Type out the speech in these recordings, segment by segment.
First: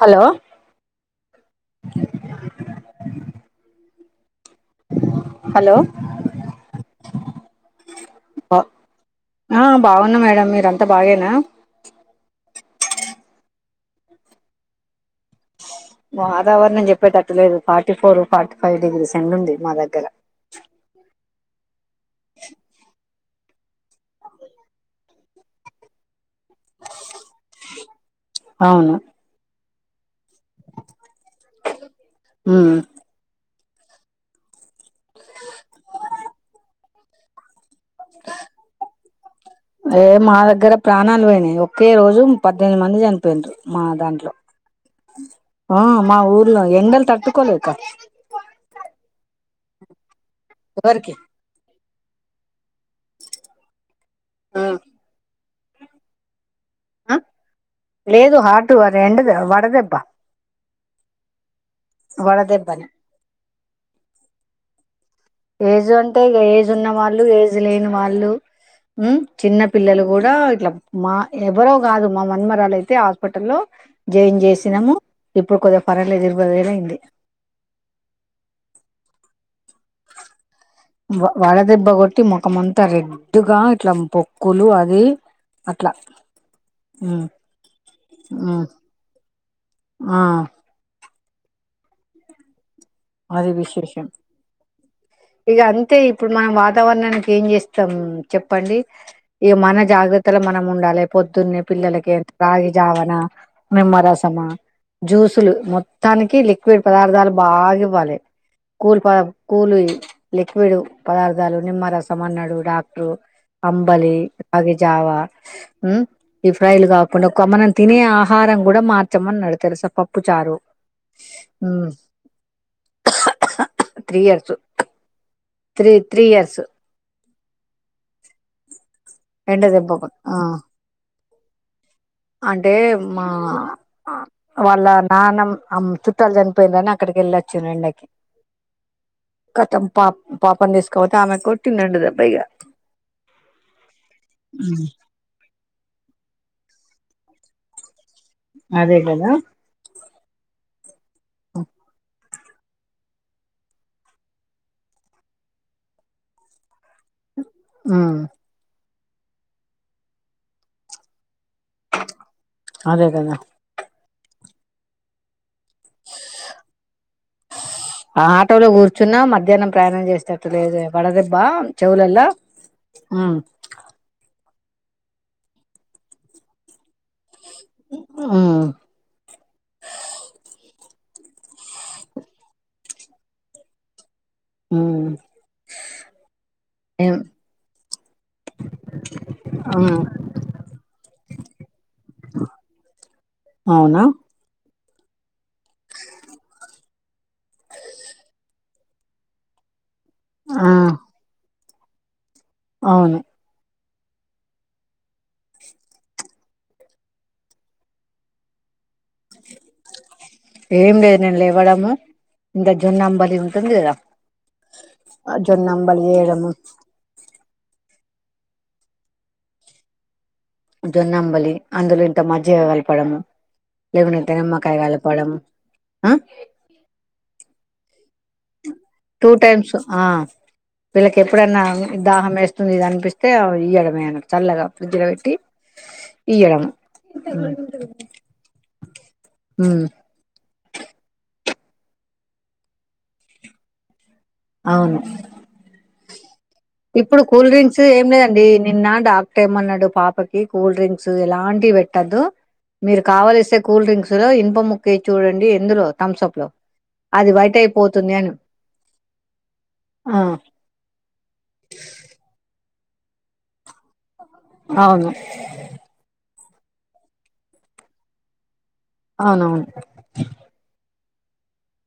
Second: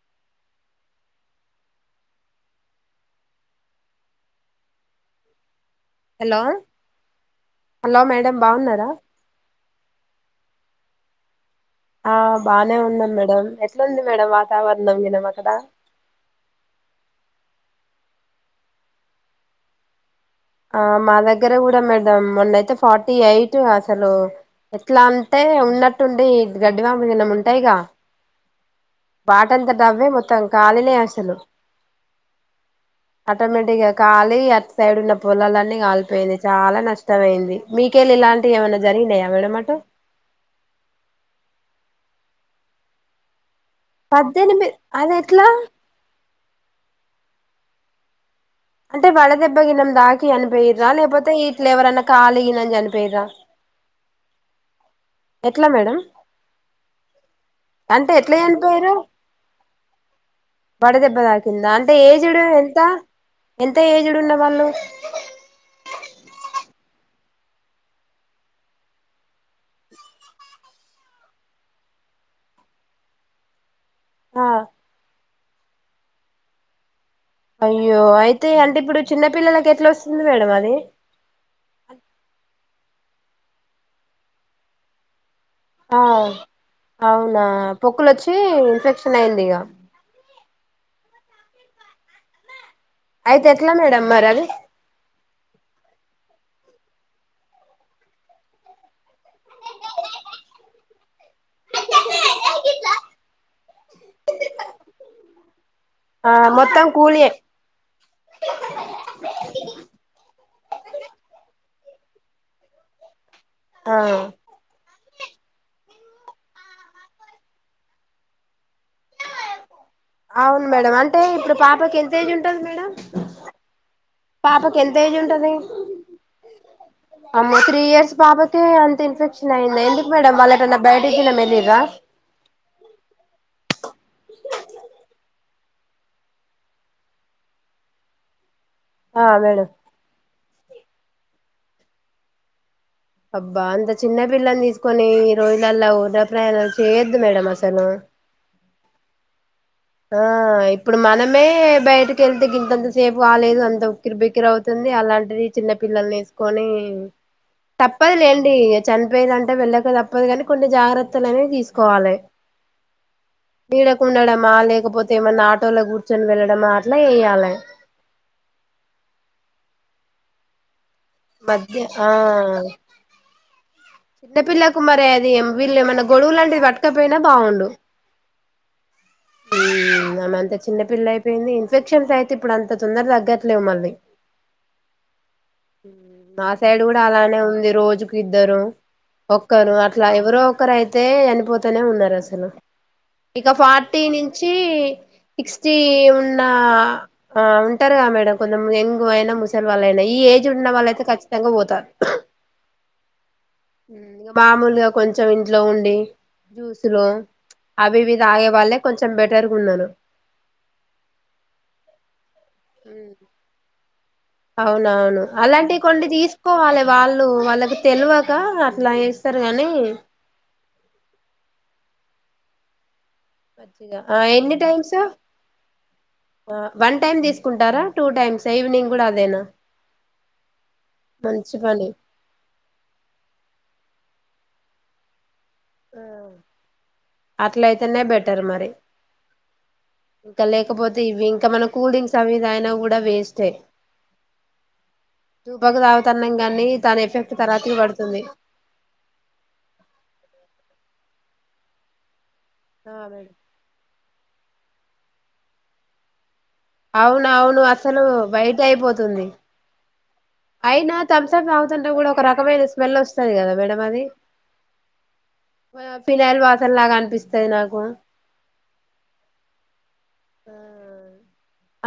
hello hello hello hello madam ఆ బాగున్నరా ఆ బాగున్నా మేడం మీరంతా బాగేనా ఆ బానే ఉన్నాం మేడం ఎట్లుంది మేడం వాతావరణం వినం అక్కడ వాతావరణం చెప్పేటట్టు లేదు forty four forty five degrees ఎండూంది మా దగ్గర ఆ మా దగ్గర కూడా మేడమ్ మొన్నయితే ఫార్ టీ ఎయిట్ అసలు ఎట్లా అంటే ఉన్నట్టుండి గడ్డివాములనం ఉంటాయిగా అవును వాటంతటవ్వే మొత్ మొత్తం కాలి లే అసలు ఉమ్ ఆటోమేటిక్ గ కాలి అటు సైడ్ ఉన్న పొలాలన్నీ కాలిపోయినాయి చాలా నష్టమైంది మీకేల్లిలాంటి ఏమనా జరిగినాయా మేడం అట ఏ మా దగ్గర ప్రాణాలు పోయినాయి ఒకే రోజు పద్దెనిమిది మంది చని చనిపోయిన్రు మా దాంట్లో పద్దెనిమిది అది ఎట్లా ఆ మా ఊర్లో ఎండలు తట్టుకోలేక అంటే వడదెబ్బ గిన్నం దాకి చనిపోయరా ఎవరికి లేకపోతే ఇట్లేవరైనా కాలి గిన చనిపోయరా ఆ ఎట్లా మేడం అంటే ఎట్లా లేదు హార్ట్ చనిపోయారు వర్ ఎండ్ వడదెబ్బా వడ దెబ్బ తాకిందా అంటే ఏజ్డ్ ఎంత వడదెబ్బని ఎంత ఏజ్డ్ ఉన్న వాళ్ళు ఏజ్ అంటే ఏజ్ ఉన్న వాళ్ళు ఏజ్ లేని వాళ్ళు మ్మ్ చిన్న పిల్లలు కూడా ఇట్లా మా ఎవరో కాదు మా మన్మరాలయితే హాస్పిటల్ల్లో జాయిన్ ఆ చేసినము ఇప్పుడు కొద్దిగా పర్లేదు ఇరవై వేలయింది అయ్యో అయితే అంటే ఇప్పుడు చిన్నపిల్లలకెట్లోస్తుంది మేడమది వడ దెబ్బ కొట్టి ముఖమంతా రెడ్ గా ఇట్లా పొక్కులు అది అట్లా ఆ ఉమ్ అవునా పొక్కులొచ్చి ఉమ్ ఇన్ఫెక్షన్ అయింది ఇగ ఆ అయితే అది ఎట్లా మేడం విశేషం మరి అది ఇగంతే ఇప్పుడు మనం వాతావరణానికి ఏం చేస్తాం చెప్పండి ఈ మన జాగ్రత్తల మనం ఉండాలి పొద్దున్నే పిల్లలకి రాగి జావన నిమ్మరసమ జ్యూసులు ఆ మొత్తానికి లిక్విడ్ మొత్తం కూలియే పదార్థాలు బాగా ఇవ్వాలె కూల్ పదా కూల్ లిక్విడ్ పదార్థాలు నిమ్మరసం అన్నడు డాక్టరు ఆ అంబలి రగి జావా హు ఈ ఫ్రైలు కాకుండా ఒక మనం తినే ఆహారం కూడా మార్చామన్నాడు తెలుసా ప అవును మేడం అంటే ఇప్పుడు పాపకి ఎంత ఏజ్ ఉంటది మేడం త్రీ ఇయర్స్ పాపకి ఎంత ఏజ్ ఉంటది త్రీ త్రీ ఇయర్స్ అమ్మో త్రీ ఇయర్స్ పాప కే అంత ఇన్ఫెక్షన్ ఎండ అయిందా ఎందుకు దెబ్బకు మేడం ఆ వెళ్ళేటన్న బయట గిన వెళ్లిర్ర అంటే మా ఆ వాళ్ళ నాన్న అమ్మ చు చుట్టాలు చనిపోయింరని అక్కడికి వెళ్ళొచ్చిల్లు ఎండకి ఆ మేడం కథం పా పాపం తీసుకపోతే ఆమెకు కొట్టిన్నండు ఆట దెబ్బాయిగా అబ్బా అంత చిన్న పిల్లని తీసుకొని ఈ రోజులలా వృధా ప్రయాణాలు చేయొద్దు మేడం అసలు అదే కదా ఆ ఇప్పుడు మనమే బయట కెళ్తే గింతంత సేపు కాలేదు అంత ఉక్కిరి బికిర అవుతుంది అలాంటిది చిన్న పల్లల్ని వేసుకొని [inaudible] తప్పదు ఉమ్ లేండి ఈగ చనిపోయరంటె వెళ్ళక తప్పదు కానీ కొన్ని జాగ్రత్తలు అనేవి తీసు కోవాలే అదే కదా నీడకుండడమా లేకపోతే ఏమన్నా ఆటోలో కూర్చొని వెళ్ళడంమా అట్లా చేయలే ఆ ఆటోలో కూర్చున్నా మధ్యాహ్నం ప్రయాణం చేసేటట్టు లేదే వడదేబ్బా మధ్య ఆ చెవులలా మ్ చిన్న పిల్లకు మరి అది వీళ్ళ ఏమైన్నా గొడలు లాంటివి పట్టు కపోయినా బాగుండు మ్ మ్ ఆమెంతా చిన్న పిల్ల అయిపోయింది ఇన్ఫెక్షన్స్ అయితే ఇప్పుడు అంత తొందర తగ్గట్లేదు మళ్ళీ హుమ్ మా సైడ్ కూడా అలానే ఉంది రోజుకు ఇద్దరు ఒక్కరు మ్ అట్లా ఎవరో ఒకరు అయితే చనిపోతనే ఉన్నారు అసలు ఇక ఫార్టీ అవునా నుంచి సిక్స్టీ ఉన్నా ఆ ఉంటారుగా మేడం కొంచం ఎంగు అయినా ముసలి వాళ్ళు అయినా ఈ ఇంట్ల ఆ వాళ్ళయితే ఖచ్చితంగా పోతారు అవును మామూలుగా కొంచెం ఇంట్లో ఉండి జ్యూసు లు అవివి తాగే వాళ్ళే కొంచెం బెటర్గున్నారు ఏం లేదు నేను లేవ్వడము ఇంత జొన్న అంబలి ఉంటుంది కదా అవునవును జొన్న అలాంటివి అంబలి కొన్ని చేయడము తీసుకోవాలే వాళ్ళు వాళ్ళకి తెలివక అట్లా చేస్తారు కాని జోన్నంబలి అందులో ఇంత మజ్జిగా కలపడము మంచిగా ఆ లేకుంటే ఇంత ఎన్ని నిమ్మకాయ టైమ్స్ కలపడం ఆ వన్ టైం తీసుకుంటారా టూ టైమ్స్ ఆ ఈవినింగ్ కూడాఅదే టూ టైమ్స్ ఆ వీళ్ళకి మంచి ఎప్పుడన్నా అవే పని దాహం వేస్తుంది ఇది అనిపిస్తే ఇయడమే ఆయనకు చల్లగా ఫ్రిడ్జ్ లో పెట్టి ఆ ఈయ్యడం అట్లయితేనే బెటర్ మరి హు ఇంకా లేకపోతే ఇవి ఇంకా మనం కూల్ డ్రింక్స్ అవి తాగినా కూడా వేస్టే అవును [unintelligible] అన్నాంగా అన్ని ఇప్పుడు కూల్ డ్రింక్స్ ఏం లేదండి నిన్న డాక్ట టర్ ఏమన్నాడు పాపకి కూల్ డ్రింక్స్ ఎలాంటివి పెట్టద్దు ఆ మీరు మేడం కావల్సే కూల్ డ్రింక్స్ లో ఇంప ముక్కయే చూడండి ఎందులో థమ్స అప్ లో అది బయట అవునవును అసలు అయిపోతుంది అని వైట్ అయిపోతుంది ఆ అయినా థమ్సప్ తాగుతుంటే కూడా ఒక రకమైన స్మెల్ వస్తది కదా మేడం అది అవును ఫినైల్ వాటర్ లాగా అనిపిస్తుది నాకు అవునవును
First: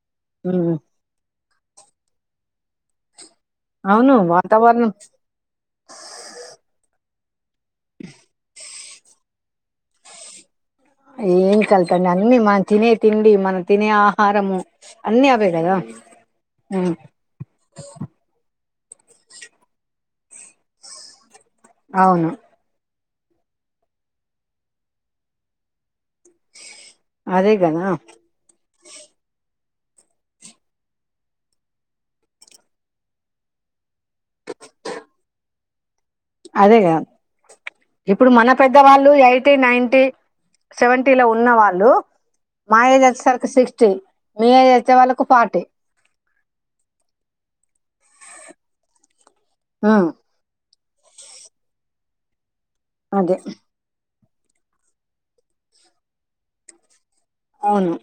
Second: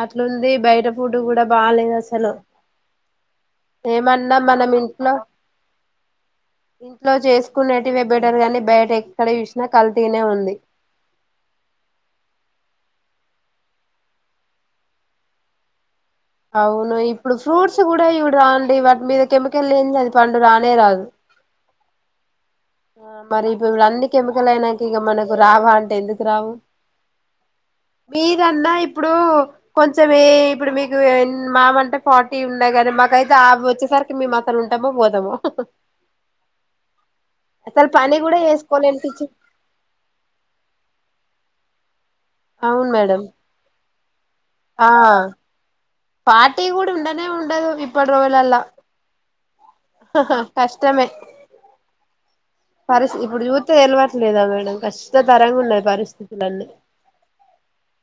అట్లుంది ఉమ్ బయట ఫుడ్డు కూడా బాలేదు అసలు అవును ఏమన్నా మనం వాతావరణం ఇంట్లో ఇంట్లో చేసుకునేటివే బెటర్ గాని బయట ఎక్కడ చూసినా కల్తీనే ఉంది ఏం కల్తండి అన్ని మనం తినే తిండి మనం తినే ఆహారము అన్నీ అవే కదా ఉమ్ అవును ఇప్పుడు ఫ్రూట్స్ కూడా ఇవిడు రాండి వాటి మీద కెమికల్ లేంది అది పండు రానే రాదు అవును మరి ఇప్పుడు అన్ని కెమికల్ అయినాక ఇక మనకు రావా అంటే ఎందుకు రావు అదేగద మీరన్నా ఇప్పుడు కొంచెం ఇప్పుడు మీకు మామంటే ఫార్టీ ఉన్నాయి కానీ మాకైతే ఆ వచ్చేసరి మేమసలు ఉంటమో పోతమో అదేగా పని ఇప్పుడు కూడా మన చేసుకోలేని పెద్దవాళ్ళు పిచ్చి ఎయి టి నైన్టీ సెవెంటీ లో ఉన్న వాళ్ళు మా అవును ఏజ్ మేడం వచ్చేసరికి సిక్స్టీ మీలా చేసే వాళ్ళకు ఫాటీ ఫాటీ కూడా ఉండనే ఉండదు ఇప్పుడోళ్ళల్లా హ్మ్ కష్టమే పరిస్తి అదే ఇప్పుడు చూత తెలవట్లేదా మేడం కష్ట తరంగా ఉన్నాయి పరిస్థితులన్నీ అవును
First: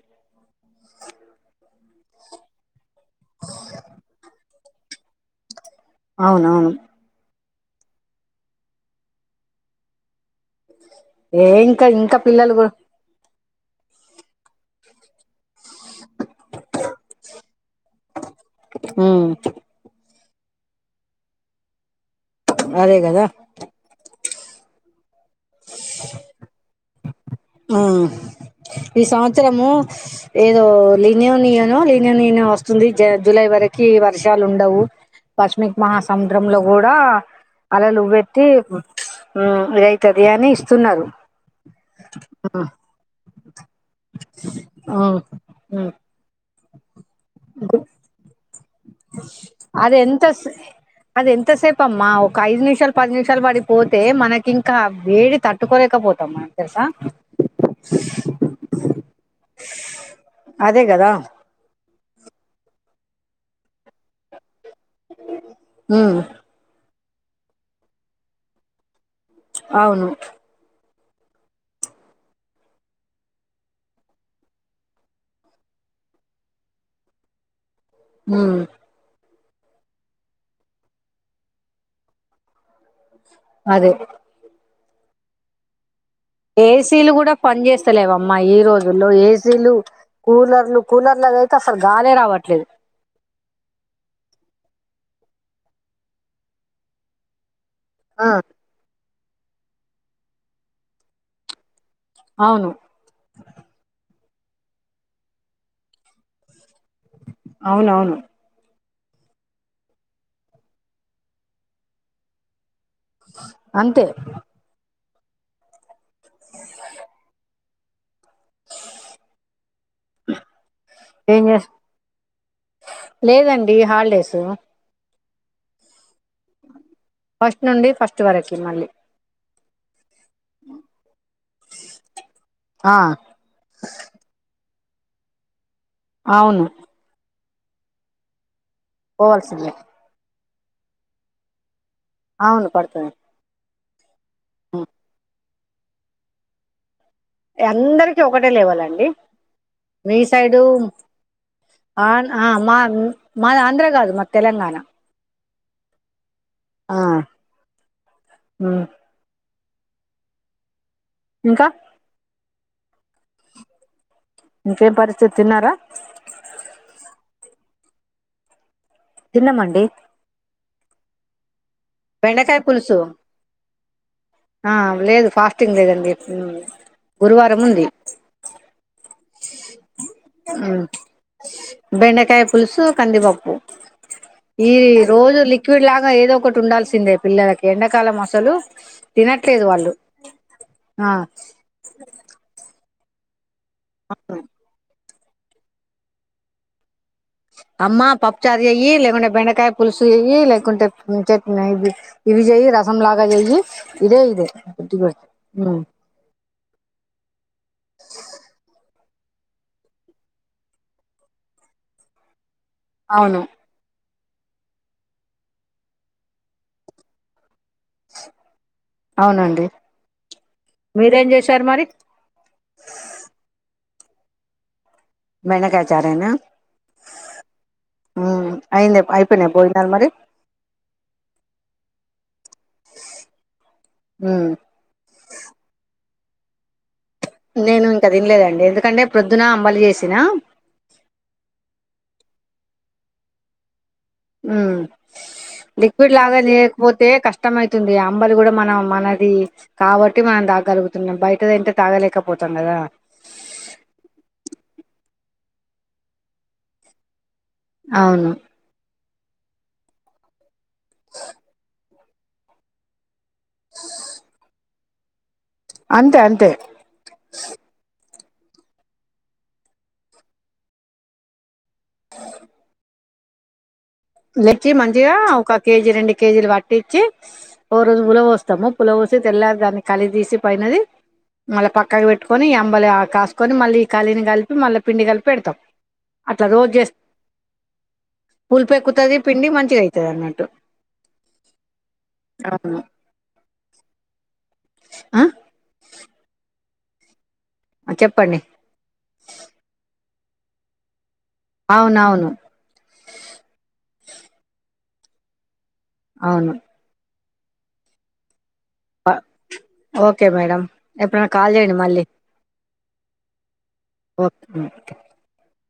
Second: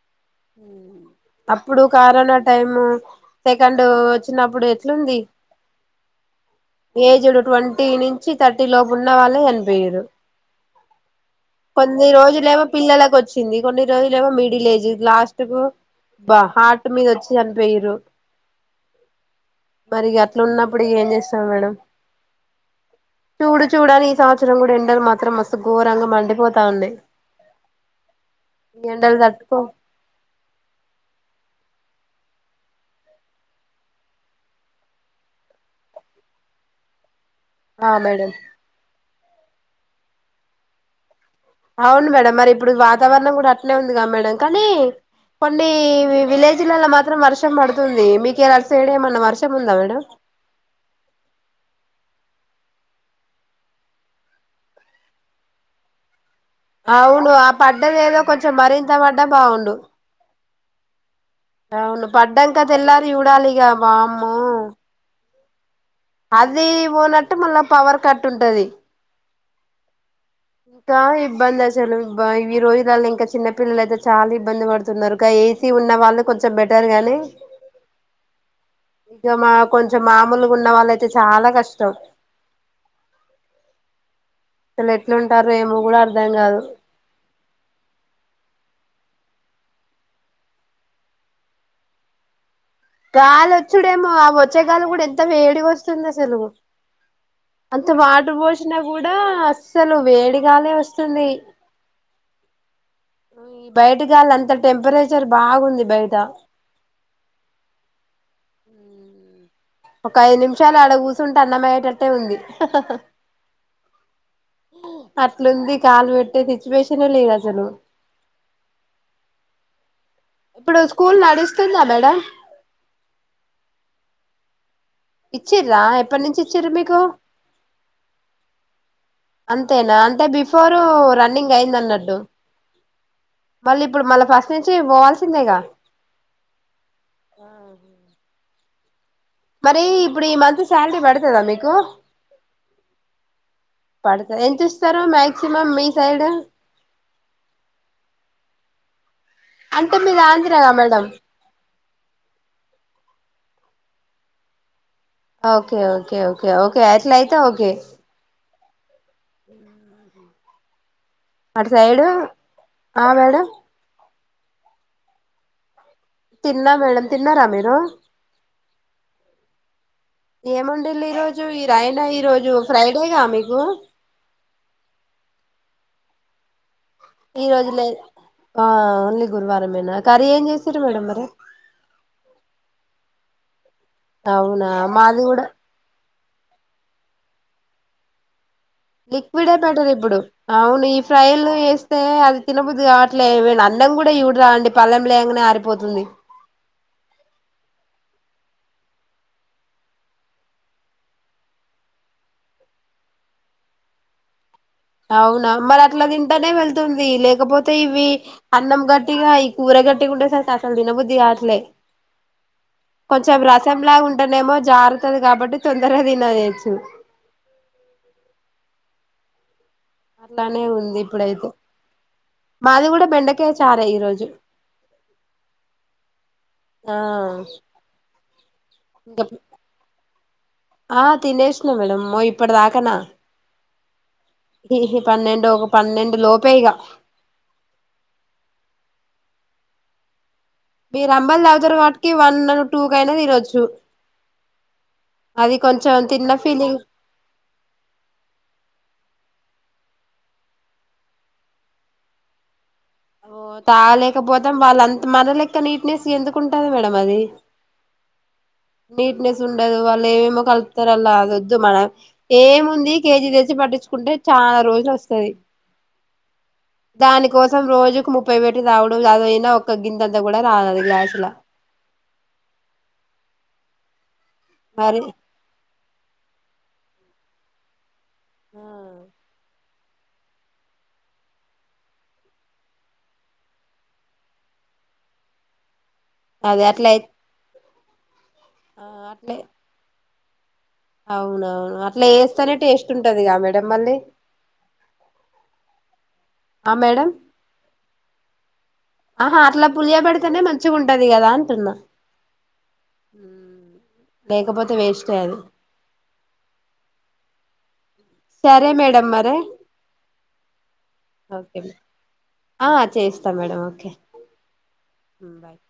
అప్పుడు కరోనా టైము సెకండ్ వచ్చినప్పుడు ఎట్లుంది అవునవును ఏజ్డ్ ట్వంటీ నుంచి థర్టీ లోపు ఉన్న వాళ్ళే చనిపోయిరు ఏ ఇంకా కొన్ని ఇంకా రోజులు పిల్లలు ఏమో కూడా పిల్లలకు వచ్చి చింది కొన్ని రోజులేమో మిడిల్ ఏజ్ లాస్ట్ కు బా హాటు మీద వచ్చి చనిపోయిరు ఉమ్ మరి గట్ల ఉన్నప్పుడు ఏం చేస్తాం మేడం అదే కదా చూడు చూడాలి ఈ సంవత్సరం కూడా ఎండలు మాత్రం మస్తు ఘోరంగా మండిపోతా ఉండి ఆ ఈ ఎండలు తట్టుకో సంవత్సరము ఏదో లినియోనియోనో లీనియోనినియో వస్తుంది జ జులై వరకి వర్షాలు ఉండవు పష్మిక్ మహాసముద్రంలో కూడా ఆ అలలు మేడం వెట్టి ఉమ్ ఇదైతది అని ఇస్తున్నారు అవును మేడం మరి ఉమ్ ఇప్పుడు వాతావరణం కూడా అట్నే ఉందిగా మేడం కానీ కొన్ని ఉమ్ వి విలే జులల్లో మాత్రం వర్షం పడుతుంది మీకియేలా అటు సైడు ఏమన్నా వర్షం ఉందా మేడం తస్ అది ఎంతసేపు అమ్మా ఒక ఐదు నిమిషాలు పది నిమిషాలు పడి పోతే మనకి ఇంకా వేడి త ట్టుకోలేకపోతాం మనం తెలుసా అవును ఆ పడ్డది ఏదో కొంచెం మరింత పడ్డా బావుండు అదే గదా అవును పడ్డంక తెల్లారి చూడాలి ఇగ వామ్మో ఊ అది పోనట్టు మళ్ళా పవర్ కట్ ఉంటుది అవును ఇంకా ఇబ్బంది అసలు బ్బా ఈ రోజులల్లో ఇంకా చిన్నపిల్లలైతే చాలా ఇబ్బంది పడుతున్నారు కా ఏ తి ఉన్న వాళ్ళు కొంచెం బెటర్ గానీ ఉమ్ ఇంక మా కొంచెం మామూలుగా ఉన్న వాళ్ళు అయితే చాలా కష్టం అదే సలు ఎట్లుంటారు ఏమో గూడా అర్ ఏ సీ లు కూడా పని చేస్తలేవమ్మా ఈ రోజుల్లో ఏ సీ లు కూలర్లు కూలర్ లో గైతే అస్సలు గాలే రావట్లేదు గాలొచ్చుడేమో అ వచ్చేగాలి కూడా ఎంత వేడిగొస్తుంది అసలు అంత ఆ వాటరు పోషినా కూడా అస్సలు వేడిగాలే వస్తుంది అవును ఈ బయట గాలి అంత టెంపరేచర్ బాగుంది బయట అవునవును ఒక ఐదు నిమిషాలు ఆడ కూసుంటే అన్నం అయ్యేటట్టే ఉంది అంతే అట్లుంది కాలు పెట్టే సిచ్యువేషనే లేదు అసలు ఇప్పుడు స్కూల్ ఏం చేస్ నడుస్తుందా మేడం లేదండి హాలిడేసు ఇచ్చిర్రా ఎప్పటి నుంచి ఇచ్చిర్రు మీకు ఫస్ట్ నుండి ఫస్ట్ వరకి మళ్ళీ అంతేనా అంటే బిఫోరు రన్నింగ్ అయ్యింది అన్నడ్డు ఆ మళ్ళీ ఇప్పుడు మళ్ళ ఫస్ట్ నుంచి పోవాల్సిందేగా అవును పోవాల్సిందే మరీ ఇప్పుడు ఈ మంతు శాలరీ పడతదా మీకు అవును పడుతుని పడుతే ఎంత ఇస్తారు మాక్సిమం మీ సైడు అందరికీ ఒకటే లెవలండి అంటే మీ మీది సైడు ఆంధ్రగా మేడం ఆన్ ఆ మా మాది ఆంధ్ర కాదు మా Telangana okay okay okay okay అట్లా అయితే ఓకే ఊ ఉ ఇంకా అటు సైడు ఆ మేడం ఇంకే పరిస్థితి తన్నారా తిన్నా మేడం తిన్నరా మీరు తిన్నమండి ఏముండుల్లి ఈ రోజు ఈ రాయనా ఈ రోజు బెండకాయ పులుసు ఫ్రైడేగా మీకు ఆ లేదు ఫాస్టింగ్ లేదండి ఈ గురువారం రోజు ఉంది లేదు ఆ ఓన్లీ గురువారంమేనా కర్రీ ఏం చేసిర్రు ఉమ్ మేడం మరి బెండకాయ పులుసు కందిపప్పు అవునా ఈ మాది రోజు కూడా లిక్ విడ్ లాగా ఏదో ఒకటి ఉండాల్సిందే పిల్లలకి ఎండకాలం అసలు లిక్విడే తినట్లేదు బెటర్ వాళ్ళు ఇప్పుడు అవును ఈ ఆ ఫ్రైలు ఏస్తే అది తినబద్దుదికావ అట్ల ఏమన్న అన్నం కూడ చూడరాదండి పళ్లెంల ఎయ్యంగనే ఆరిపోతుంది అమ్మా పప్పుచారు చెయ్యి లేకుంటే బెండకాయ పులుసు చెయ్యి లేకుంటే చట్నీ ఇది ఇవి చెయ్యి రసంలాగ చెయ్యి ఇదే ఇదే అవునా మరి ఉమ్ అట్ల తింటానే వెళ్తుంది లేకపోతే ఇవి అన్నం గట్టిగా ఈ కూర గట్టిగ ఉండే సరికి అసలు తినబుద్ధి కాట్లే కొంచెం అవును రసంలాగ ఉంటనేమో జారుతది కాబట్టి తొందరగ తినేయొచ్చు అవునండి అలానే ఉంది మీరేం ఇప్పుడైతే చేశారు మరి మాది కూడ బెండకయ చారే ఈరోజు బెండకాయ చారేనా ఆ ఆ అయింది ఇంక అయిపోయినయ భోజనాలు మరి ఆ తినేసిన మేడం అమ్మో ఇప్పటి దాకనా ఉం పన్నెండు ఒక పన్నెండు లోపే ఇగ నేను ఇంక తినలేదండి ఎందుకంటే ప్రొద్దున అంబలి చేసినా మీరు అంబలి తాగుతున్నరు కాబట్టికి వన్ టూ కయినా తినొచ్చు ఉం అది కొంచెం లిక్విడ్ లాగ తిన్న ఫీలింగ్ చేయకపో తే కష్టం అయితుంది అంబలి కూడ మనం మనది కాబట్టి మనం తాగగలుగుతున్నాం బయటదంటే తాగలేకపోతాం కదా ఓ తాగలేకపోతే వాళ్ళంత మన లెక్క నీట్నెస్ ఎందుకుంటది మేడం అది అవును నీట్నెస్ ఉండదు వాళ్ళు ఏమేమో కలుపుతరు అల్లా అది ఒద్దు మనం ఏముంది కేజీ తెచ్చి పట్టిచ్చుకుంటే చాన రోజులు ఒస్తది అంతే అంతే దానికోసం రోజుకు ముప్పై పెట్టి తాగుడు అదయినా ఒక గిందంతా కూడ రాదది గ్లాసుల అ తెచ్చి మరి మంచిగా ఒక కేజీ రెండు కేజీలు పట్టిచ్చి ఓ రోజు పులవొస్తము పులవోసి ఆ తెల్లారి దాన్ని కలి తీసి పైనది మళ్ళ పక్కకు పెట్టుకొని అంబలి ఆ కాస్కొని మళ్ళీ ఈ కలిని కలిపి మళ్ళీ పిండి కలిపి పెడ్తం అట్ల అదే రోజు అట్లా చేస్త అయి ఆ పులుపెక్కుతది అట్లే పిండి మంచిగైతది అన్నట్టు అవునవును అట్ల చేస్తనే అవును టేస్ట్ ఉంటదిగా మేడం మళ్ళీ ఆ ఆ మేడం ఆ చెప్పండి అహా అట్ల పులియ పెడితేనే మంచిగ ఉంటది కదా అంటున్న అవునవును లేకపోతే వేస్ట్ ఏ అది అవును సరే మేడ బా ఓకే మేడం ఎప్పుడన్న కాల్ ఓకే చేయండి మళ్ళీ ఆ చేస్తా మేడం ఓకే ఓకే ఉ బాయ్